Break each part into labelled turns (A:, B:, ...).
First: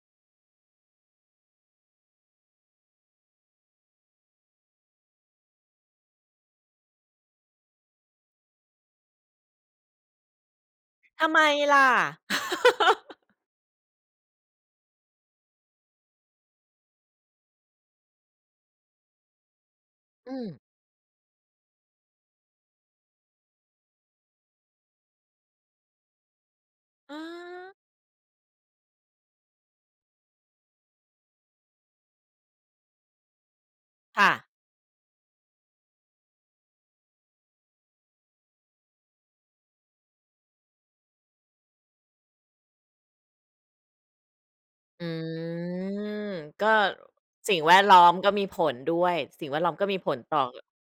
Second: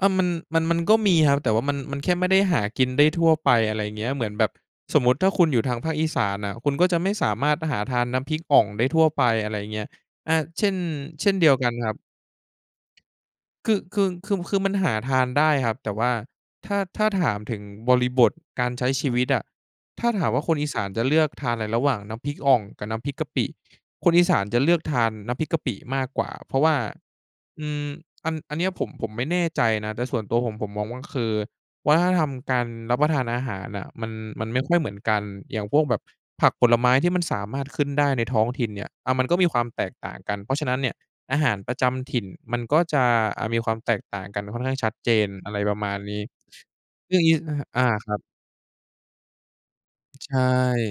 A: อา มัน มัน มันก็มีครับ แต่ว่ามัน มันแค่ไม่ได้หากินได้ทั่วไป อะไรเงี้ย เหมือนแบบสมมติถ้าคุณอยู่ทางภาคอีสานน่ะ คุณก็จะไม่สามารถหาทานน้ำพริกอ่องได้ทั่วไป อะไรอย่างเงี้ย อ่า เช่น
B: ท
A: เช
B: ำ
A: ่น
B: ไม
A: เดียวกัน
B: ล่
A: ค
B: ะ?
A: รับ คือ คือ คือ คือมันหาทานได้ครับ แต่ว่าถ้า ถ้าถามถึงบริบทการใช้ชีวิตอะ ถ้าถา
B: อ
A: ม
B: ื
A: ว่าค
B: ม
A: นอีสานจะเลือกทานอะไรระหว่างน้ำพริกอ่องกับน้ำพริกกะปิ? คนอีสานจะเลือกทานน้ำพริกกะปิมากกว่า เพราะว่า
B: อ
A: อื
B: า
A: ม อัน อันนี้อะผม ผมไม่แน่ใจนะ แต่ส่วนตัวผม ผมมองว่า มันคือวัฒนธรรมการรับประทานอาหารน่ะ มัน
B: ค่ะ
A: มันไม่ค่อยเหมือนกัน อย่างพวกแบบผักผลไม้ที่มันสามารถขึ้นได้ในท้องถิ่นเนี่ย อ่า มันก็มีความแตกต่างกัน เพราะฉะนั้นเนี่ยอาหารประจำถิ่นมันก็จะ อะ มีความแตกต่างกันค่อนข้างชัด
B: อื
A: เจน อะไรประมาณนี้
B: ม ก็
A: เรื่องงี้
B: ส
A: น
B: ิ่
A: ะ
B: ง
A: ครับ
B: แว
A: อ
B: ด
A: า
B: ล้อ
A: ค
B: ม
A: รับ
B: ก็มีผลด้วย สิ่งแวดล้อมก็มีผล
A: ใ
B: ต
A: ช
B: ่อ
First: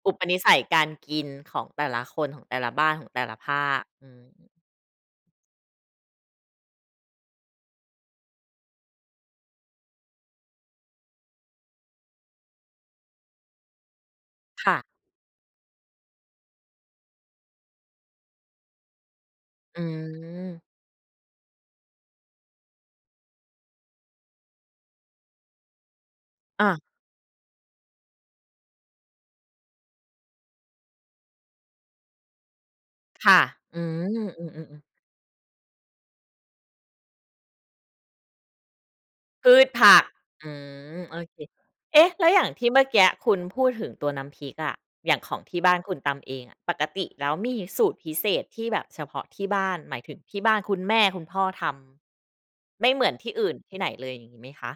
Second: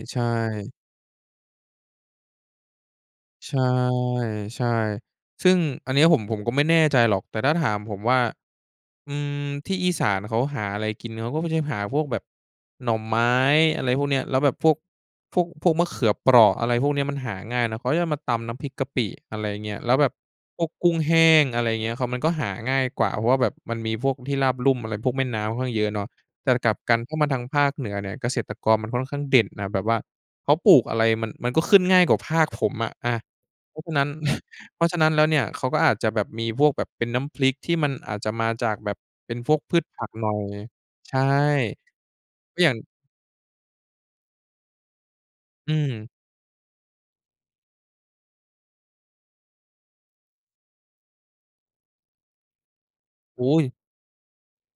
B: อุป
A: ่
B: นิสัย
A: ๆ
B: การกินของแต่ละคน ของแต่ละบ้าน ของแต่ละภ
A: ใช่
B: าค อืม
A: ใช่ ซึ่งอันนี้อะ ผม ผมก็ไม่แน่ใจหรอก แต่ถ้าถามผมว่า อืม ที่อีสานเขาหาอะไรกินเขาก็ไม่ใช่หาพวกแบบหน่อไม้ อะไรพวกเนี้ย แล้วแบบ
B: ค
A: พว
B: ่
A: ก
B: ะ
A: พวก พวกมะเขือเปราะ อะไรพวกเนี้ย มันหาง่ายนะ เขาจะเอามาตำน้ำพริกกะปิ อะไรเงี้
B: อ
A: ย
B: ื
A: แล้วแบบพ
B: ม
A: วกกุ้งแห้ง อะไรเงี้ย เขา มันก็หาง่ายกว่า เพราะว่าแบบมันมีพวกที่ราบลุ่มอะไร พวกแม่น้ำค่อนข้างเยอะเนาะ แต่
B: อ
A: กลับ
B: า
A: กันถ้ามาทางภาคเหนือเนี่ย เกษตรกรมันค่อนข้างเด่นน่ะ แบบว่าเขาปลูกอะไรมัน มันก็ขึ้นง่ายกว่าภาคผมอะ อา
B: ค่ะ
A: เพ
B: อื
A: ราะฉะนั้น
B: ม อืม
A: เ
B: ๆ
A: พ
B: ๆ
A: ราะฉะนั้นแล้วเนี่ย เขาก็อาจจะแบบมีพวกแบบเป็นน้ำพริก ที่มันอาจจะมาจากแบบเป็น
B: พ
A: พ
B: ื
A: วก
B: ช
A: พื
B: ผ
A: ช
B: ั
A: ผ
B: ก
A: ักหน่อย
B: อืม
A: ใช
B: โอ
A: ่
B: เค เอ๊ะ แล้วอย่าง
A: ก็
B: ที
A: อย
B: ่
A: ่า
B: เ
A: ง
B: มื่อกี้คุณพูดถึงตัวน้ำพริกอะ อย่างของที่บ
A: อ
B: ้
A: ื
B: านค
A: ม
B: ุณตำเองอะ ปกติแล้วมีสูตรพิเศษที่แบบเฉพาะที่บ้าน หมายถึงที่บ้านคุณแม่คุณพ่อทำ ไม่เหมือนที่อ
A: อ
B: ื่
A: ุ
B: น
A: ๊ย
B: ที่ไหนเลยอย่างงี้ไหมคะ?